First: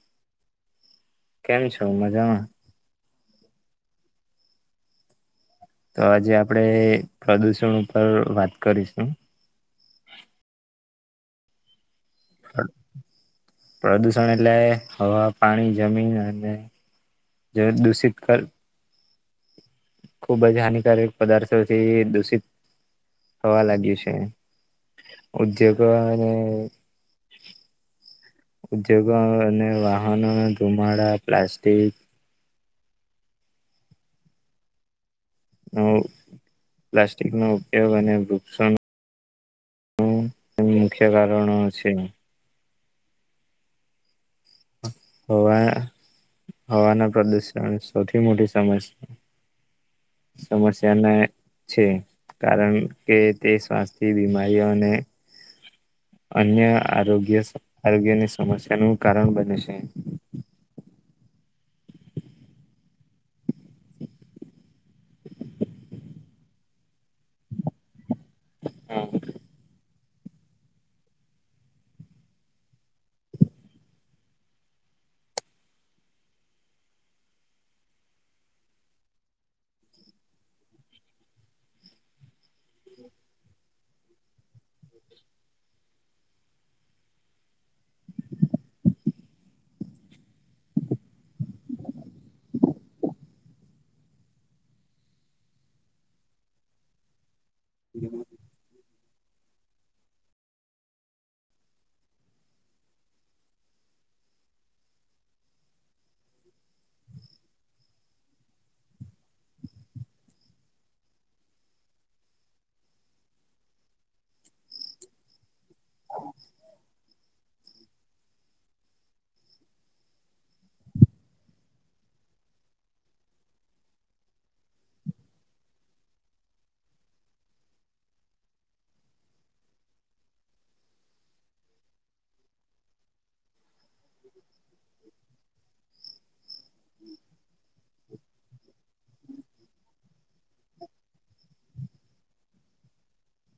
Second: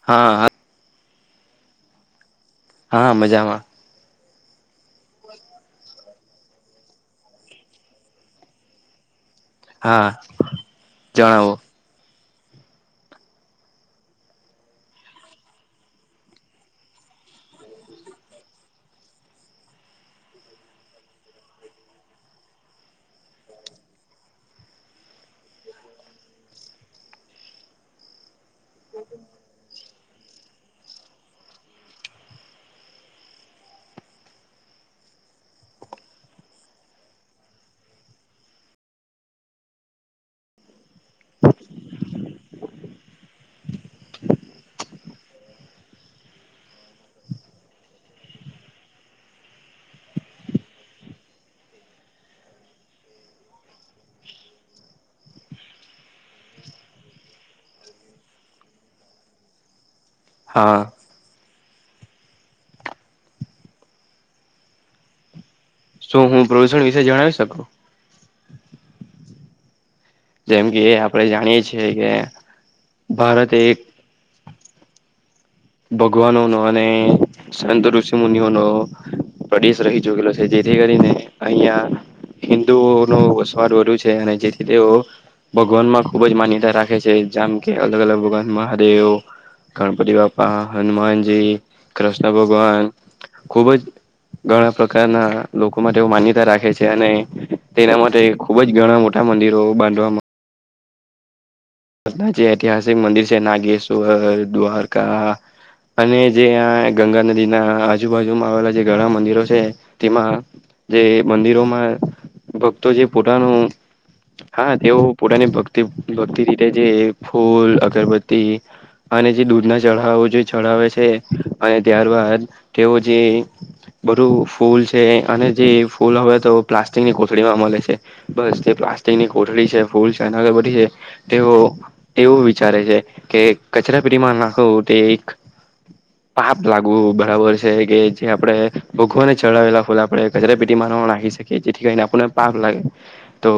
હાઆં. કેમ છો? મજામાં. હા મજામાં. બોલ આજે આપડણે ખાધું સું ઉપર વાત કરીશું. હા, જણાવો. પ્રદુષણ એટલે હવા પાણી જમીન અને જળ દૂષિત ખર ખુબ જ હાનિકારક પદાર્થો જે દૂષિત થવા લાગ્યું છે. ઉદ્યોગ અને ઉદ્યોગો અને વાહનોના ધુમાડા પ્લાસટીક પ્લાસ્ટિકનો ઉપયોગ અને વૃક્ષો એ મુખ્ય કારણો છે. હવે હવાના પ્રદુષણ સૌથી મોટી સમસ્યા સમસ્યાને છે, કારણ કે તે શ્વાસથી બીમારીઓને અન્ય આરોગ્ય આરોગ્યની સમસ્યાનું કારણ બને છે. હા. શું હું પ્રદૂષણ વિશે જણાવી શકું? હા. જેમ કે આપણેે જાણીએ છીએ કે ભારત એક ભગવાનોનો અને સંત ઋષિ મુનિઓનો પ્રદેશ રહી ચુકેલો છે, જેથી કરીને અહિયાં હિન્દુઓનો વસવાટ વધુ છે, અને જેથી તેઓ ભગવાનમાં ખુબ જ માન્યતા રાખે છે, જામ કે અલગ અલગ ભગવાન મહાદેવ ગણપતિ બા પા હનુમાનજી, કૃષ્ણ ભગવાન ખુબ જ ઘણા પ્રકારના લોકો માટે માન્યતા રાખે છે, અને તેના મટે ખુબ જ ઘણા મોટા મંદિરો બાંધવાવામાં જે ઐતિહાસિક મંદિર છે, નાગેશ્વર, દ્ધારકા અને જે આ ગંગા નદીના આજુબાજુમાં આવેલા જે ઘણા મંદિરો છે, તેમાં જે મંદિરોમાં ભક્તો જે પોતાનું હા તેઓ પોતાની ભક્તિ ભક્તિ રીતે જે ફૂલ અગરબત્તી અને જે દૂધ ના ચઢાવો જે ચઢાવે છે, અને ત્યારબાદ તેઓ જે બધું ફૂલ છે, અને જે ફૂલ હવે તો પ્લાસ્ટિકની કોથળીમાં મલે છે. બસ તે પ્લાસ્ટિકની કોઠળ છે, ફૂલ છે, [unintelligible] બધી જાય તેવો એવું વિચારે છે, કે કચરા પેટીમાં નાખો તે એક પાપ લાગવું બરાબર છે, કે જે આપડે ભોગવાને ચડાવેલા ફૂલ આપડે કચરાપેટીમાં ન રાખી શ કે જેથી કરીને આપણને પાક લાગે તો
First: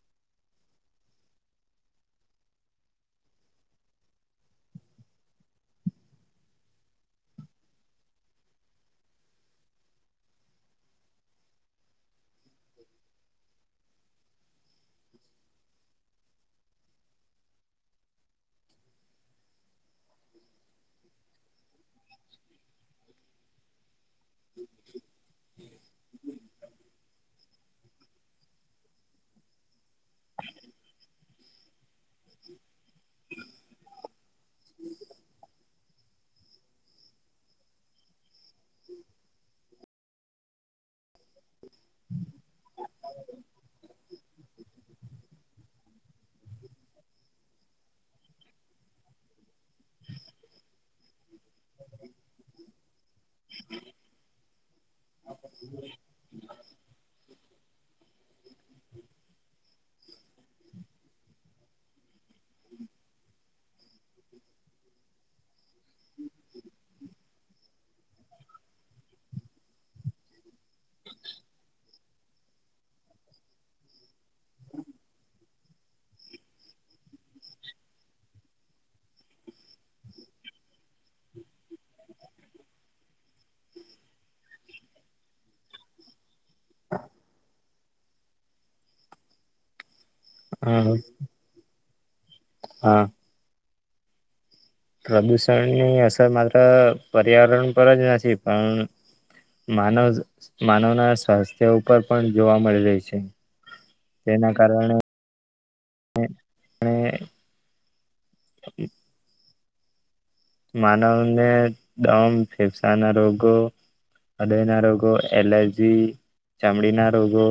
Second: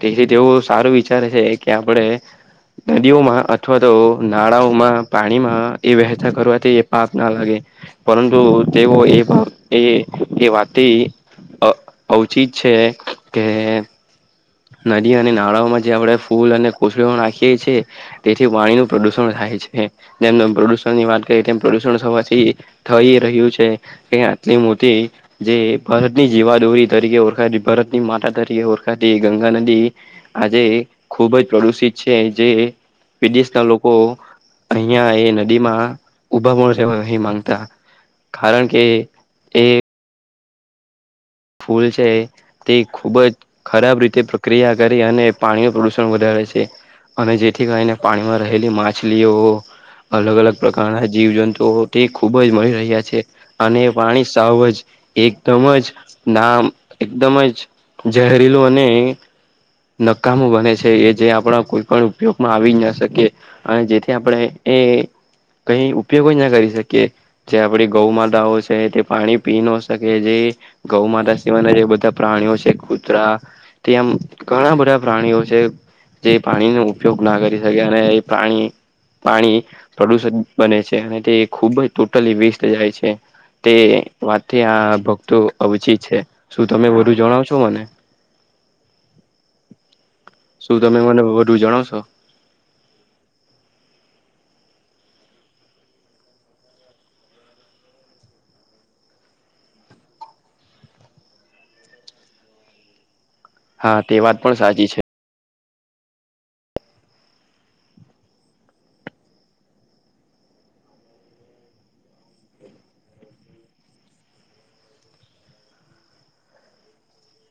તેથી તેવું સારું વિચારે છે. કે આપડે નદીઓમાં અથવા તો નાળાઓમાં પાણીમાં એ વહેતા કરવાથી એ પાપ ના લાગે પરંતુ તેઓ એ એ એ વાતે અ ઔચીત છે, કે નદી અને નાળાઓમાં જે આપણે ફૂલ અને કોથળીઓ નાખીએ છે. તેથી પાણીનું પ્રદુષણ થાય છે, જેમ પ્રદુષણ વાત કરીએ તેમ પ્રદુષણ થવાથી થઈ રહ્યું છે. એ આટલી મોતી જે ભારતની જીવાદોરી તરીકે ઓળખાય ભારત માતા તરીકે ઓળખાતી ગંગા નદી આજે ખુબ જ પ્રદુષિત છે, જે વિદેશના લોકો અહિયાં એ નદી માં ઉભા મળશે અહી માંગતા. કારણ કે એ ફૂલ છે તે ખુબ જ ખરાબ રીતે પ્રક્રિયા કરી અને પાણીનું પ્રદુષણ વધારે છે. અને જેથી કરીને પાણીમાં રહેલી માછલીઓ અલગ અલગ પ્રકારના જીવ જંતુઓ તે ખુબ જ મળી રહ્યા છે. અને પાણી સાવ જ એકદમ જ નામ એકદમ જ ઝહેરીલું અને નકામો બને છે એ જે આપડા કોઈ પણ ઉપયોગમાં આવી જ ના શકીએ. અને જેથી આપણે એ કઈ ઉપયોગો જ ના કરી શકીએ. જે આપડી ગૌ માતાઓ છે તે પાણી પી નો શકે જે ગૌ માતા સિવાના જે બધા પ્રાણીઓ છે કૂતરા તેમ ઘણા બધા પ્રાણીઓ છે જે પ્રાણીનો ઉપયોગ ના કરી શકે અને એ પ્રાણી પાણી પ્રદુષિત બને છે અને તે ખુબ જ ટોટલી વેસ્ટ જાય છે. તે વાતથી આ ભક્તો અવચ શું તમે વધુ જણાવ છો મને? શું હા તમે મને વધુ જણાવશો? હા. પ્રદૂષણની અસર માત્ર પર્યાવરણ પર જ નથી પણ માનવ માનવના સ્વાસ્થ્ય ઉપર પણ જોવા મળી રહી છે. હા તે વાત તેના પણ સાચી છે કારણે હે અને હમ્મ. માનવને દમ ફેફસાના રોગો હૃદય ના રોગો એલર્જી ચામડી ના રોગો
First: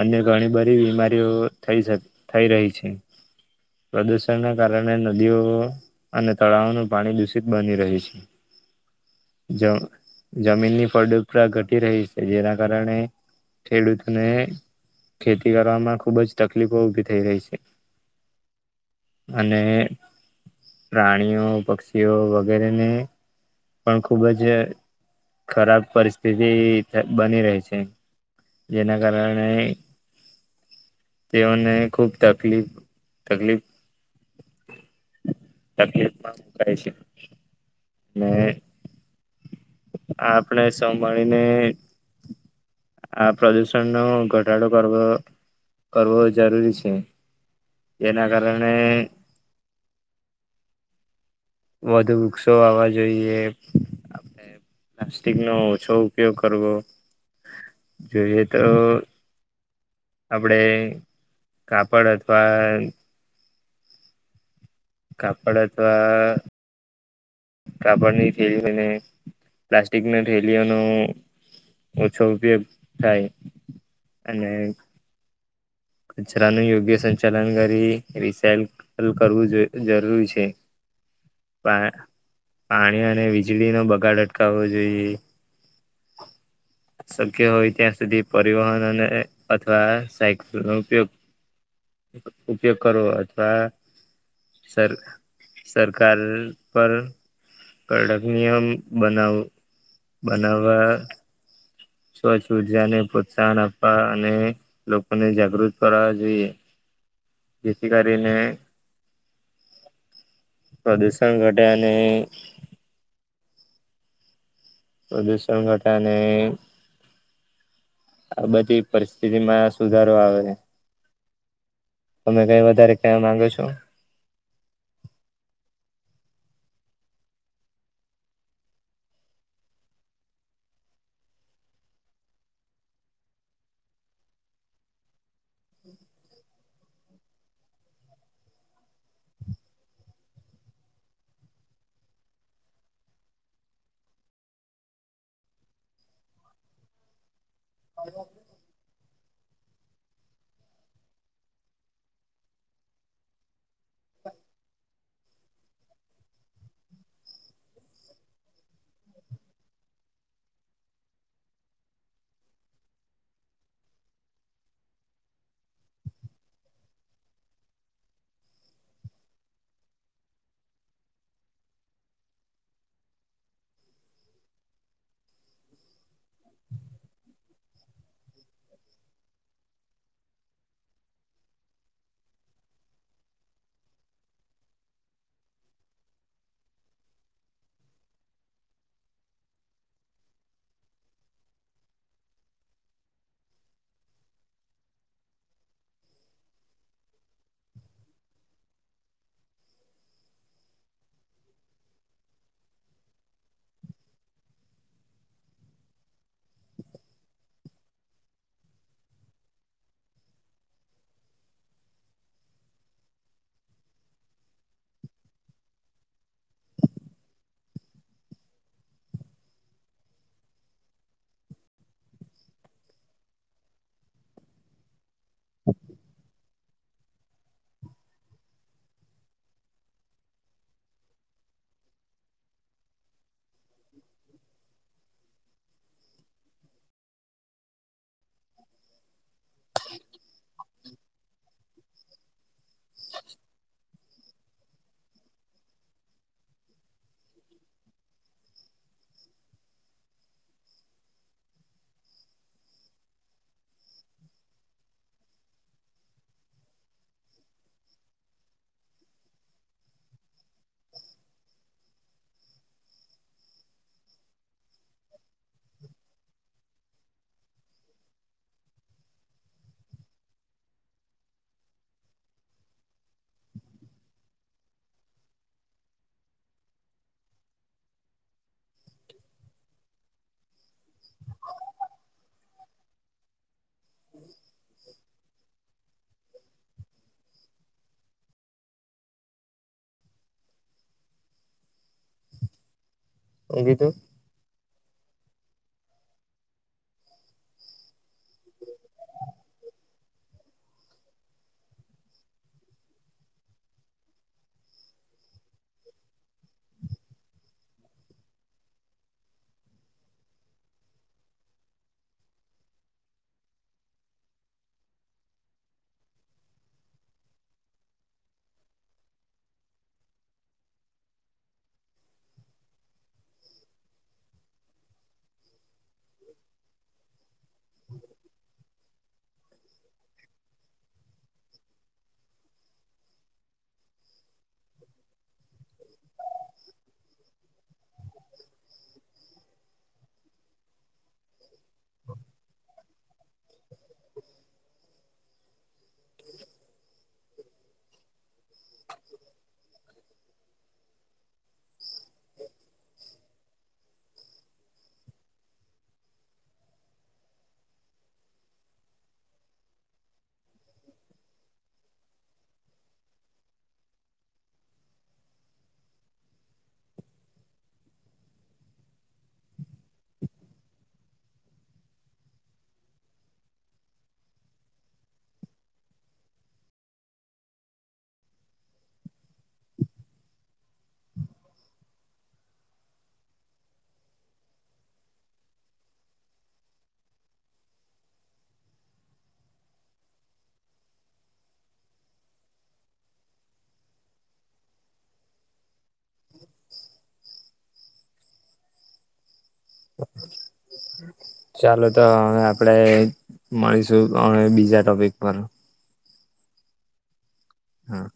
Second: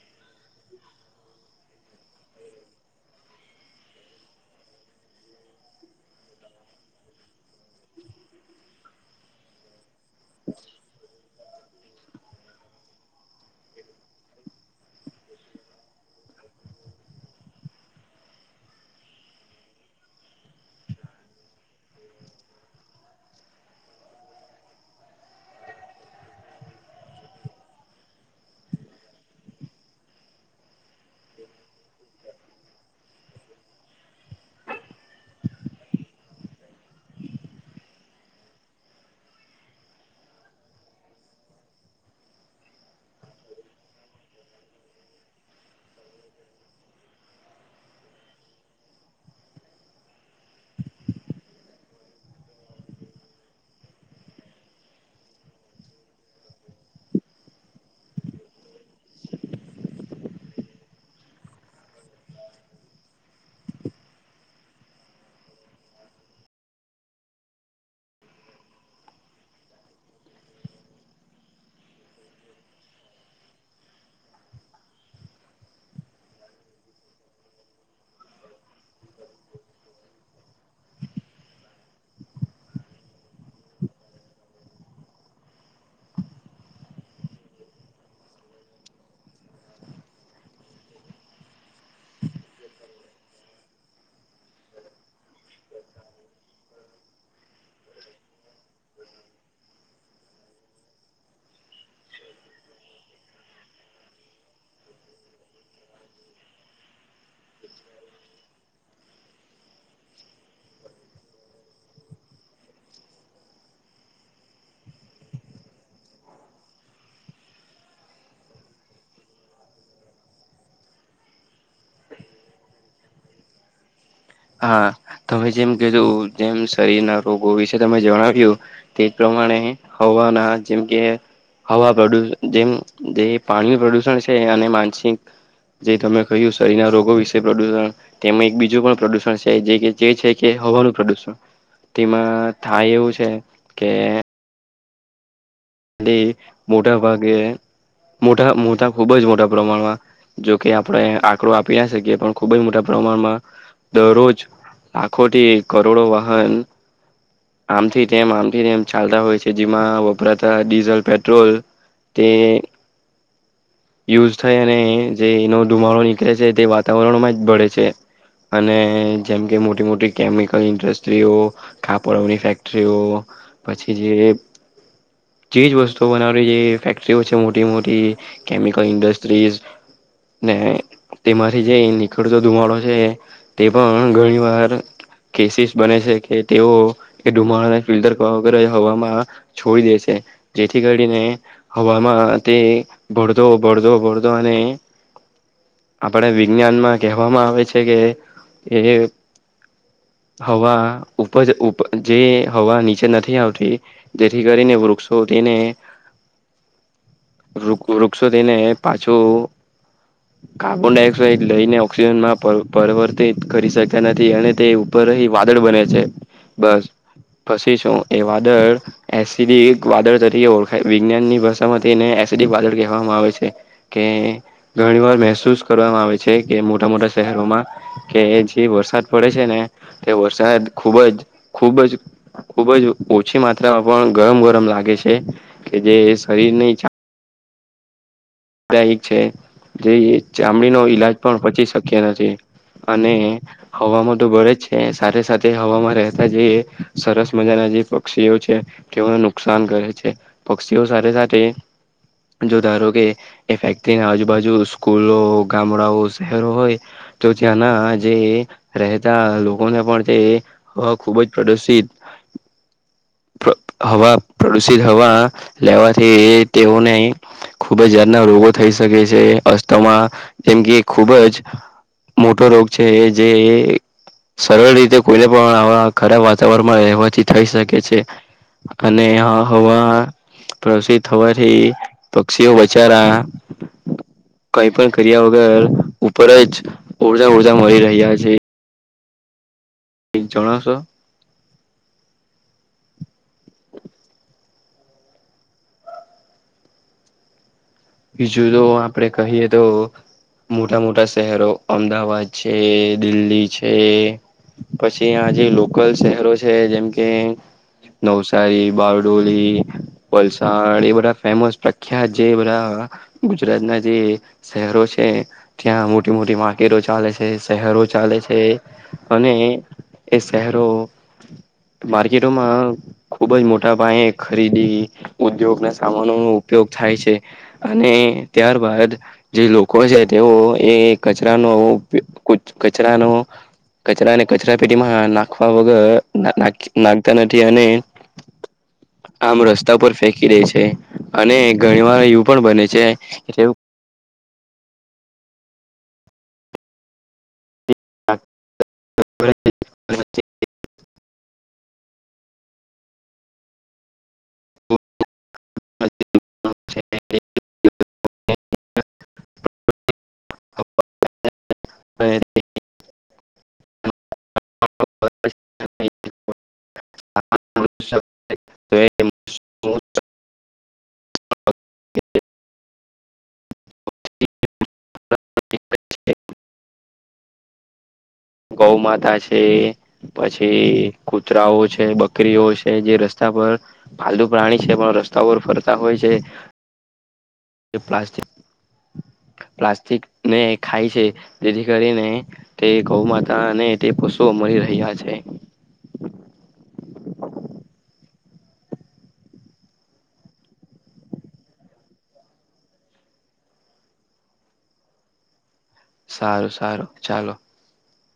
અન્ય ઘણી બધી બીમારીઓ થઈ શક થઈ રહી છે. પ્રદુષણ ના કારણે નદીઓ અને તળાવનું પાણી દુષિત બની રહી છે. જ-જમીનની પ્રડ્રીક ઘટી રહી છે જેના કારણે ખેડૂતને ખેતી કરવામાં ખુબ જ તકલીફો ઉભી થઈ રહી છે. અને પ્રાણીઓ પક્ષીઓ વગેરેને પણ ખુબ જ ખરાબ પરિસ્થિતિ બની રહી છે. જેના કારણે તે ઓને ખૂબ તકલીફ તકલીફ તકલીફમાં હું કરે છે? ને આપણે સંભાળીને આ પ્રદૂષણ નું ઘટાડો કરવો કરવો જરૂરી છે. એના કારણે વધુ વૃક્ષો વાવવા જોઈએ પ્લાસ્ટિક નો ઓછો ઉપયોગ કરવો. જોઈએ તો આપડે કાપડ અથવા કાપડ અથવા કાપડની થેલીઓને પ્લાસ્ટિકની થેલીઓનો ઓછો ઉપયોગ થાય અને કચરા નુ યોગ્ય સંચાલન કરી રિસેલ કર-કરવું જ-જરૂરી છે. પા પાણી અને વીજળી નો બગાડ અટકાવવો જોઈએ. શક્ય હોય ત્યાં સુધી પરિવહન અને અથવા સાયક નો ઉપયોગ ઉપયોગ કરવો અથવા, સર સરકાર પર, કડક નિયમ બનાવ બનાવા, સ્વચ્છ ઉર્જા ને પ્રોત્સાહન આપવા અને લોકોને જાગૃત કરવા જોઈએ. જેથી કરીને, પ્રદુષણ ઘટે અને, પ્રદૂષણ ઘટાને, આ બધી પરિસ્થિતિ માં સુધારો આવે હે. તમે કઈ વધારે કેવા માંગો છો? હા તમે જેમ કીધું જેમ શરીર ના રોગો વિશે તમે જણાવ્યું. તે પ્રમાણે હવાના જેમ કે, હવા પ્રદુષ જેમ જે પાણી પ્રદુષણ છે અને માનસિક, જે તમે કહ્યું શરીર ના રોગો વિશે પ્રદુષણ તેમ એક બીજું પણ પ્રદુષણ, જે છે કે હવાનું પ્રદુષણ, તિમાં થાય એવું છે કે, તે મોટા, ભાગે મોટા મોટા, ખુબ જ મોટા પ્રમાણમાં જોકે આપણે આંકડો આપી ના શકીએ પણ ખુબ જ મોટા પ્રમાણમાં, દરરોજ આખો થી કરોડો વાહન. આમથી તેમ આમથી તેમ ચાલતા હોય છે જેમાં વપરાતા ડીઝલ-પેટ્રોલ, તે. યુઝ થાય અને જેનો ધુમાડો નીકળે છે તે વાતાવરણમાં જ ભળે છે. અને જેમ કે મોટી મોટી કેમિકલ ઇન્ડસ્ટ્રીઓ, કાપડો ની ફેક્ટરીઓ પછી જે, ચીજ વસ્તુઓ બનાવવી જે ફેક્ટરીઓ છે મોટી મોટી, કેમિકલ ઇન્ડસ્ટ્રીઝ ને તેમાંથી જે નીખડતો ધુમાડો છે, તે પણ ઘણી વાર, કેસીસ બને છે કે તેઓ એ ધુમાડાને ફિલ્ટર કરવા વગર હવામાં, છોડી દેશે જેથી કરીને હવામાં તે, ભળદો ભળદો ભળદો અને, આપણે વિજ્ઞાનમાં કહેવામાં આવે છે કે એ, હવા ઉપ જે હવા નીચે નથી આવતી, જેથી કરીને વૃક્ષો તેને, [inaudible] વૃક્ષો તેને પાછું, [inaudible] કાર્બન ડાયોક્સાઇડ લઈને ઓક્સિજનમાં પર પરિવર્તિત કરી શક્યા નથી અને તે, પર એ વાદળ બને છે બસ પછી શું તે વાદળ, એસિડ એ વાદળ તરીકે ઓળખાય વિજ્ઞાનની ભાષામાં તેને એસિડ વાદળ, કેહવામાં આવે છે કે ઘણી વાર મહેસૂસ કરવામાં આવે છે કે મોટા મોટા, શહેરોમાં, કે જે વરસાદ પડે ને તે વરસાદ ખૂબ જ ખૂબ જ, ખુબ જ ઓછી માત્રામાં પણ ગરમ ગરમ લાગે છે, કે જે શરીર ને, એક છે જે ચામડીનો ઈલાજ પણ પછી શક્ય નથી. અને, હવામાં તો બળે છે, સાથે સાથે હવામાં રહેતા જે સરસ મજાના જે પક્ષીઓ છે. તેઓને નુકસાન કરે છે, પક્ષીઓ સાથે સાથે જો ધારો કે એ ફેક્ટરીના આજુબાજુ સ્કૂલો, ગામડાઓ, શહેરો હોય તો ત્યાંના જે રહેતા લોકોને પણ તે હ ખુબ જ પ્રદૂષિત હવા પ્રદુષિત હવા લેવાથી તેઓને બજારના રોગો થઈ શકે છે, અસ્થમા જેમ કે ખુબ જ મોટો રોગ છે, જે સરળ રીતે કોઈને પણ આવા ખરાબ વાતાવરણમાં રહેવાથી થઈ શકે છે. અને હા હવા પ્રસી થવાથી પક્ષીઓ બચારા કઈ પણ કર્યા વગર ઉપર જ ઓરજા ઓરજા મળી રહ્યા છે. [unintelligible] જણાવશો? હુ કીધું? બીજું તો આપડે કહીએ તો મોટા મોટા શહેરો અમદાવાદ છે, દિલ્હી છે. પછી આ જે લોકલ શહેરો છે, જેમ કે નવસારી, બારડોલી વલસાડ એ બધા ફેમસ પ્રખ્યાત જે બધા ગુજરાતના જે શહેરો છે. ત્યાં મોટી મોટી માર્કેટો ચાલે છે, શહેરો ચાલે છે, અને એ શહેરો માર્કેટોમાં ખુબ જ મોટા પાયે ખરીદી ઉદ્યોગના સામાનો નો ઉપયોગ થાય છે. અને ત્યારબાદ જે લોકો છે, તેઓ એ કચરાનો ઉપયો કચરાનો કચરાને કચરા પેટીમાં નાખ્યા વગર ના નાખતા નથી અને આમ રસ્તા પર ફેંકી દે છે, અને ઘણી વાર એ પણ બને છે, એટલે એવું [inaudible] [inaudible] [inaudible] ગૌમાતા છે. પછી કુતરાઓ છે, બકરીઓ છે, જે રસ્તા પર પાલતુ પ્રાણી છે, પણ રસ્તા પર ફરતા હોય છે, પ્લાસ્ટી પ્લાસ્ટિકને ખાય છે, જેથી કરીને તે ગૌ મા તા ને તે પશુઓ મળી રહ્યાં છે. [unintelligible] હ ચાલો તો હવે આપડે મળીશું [unintelligible] બીજા ટોપિક પર સારું સારું ચાલો હા.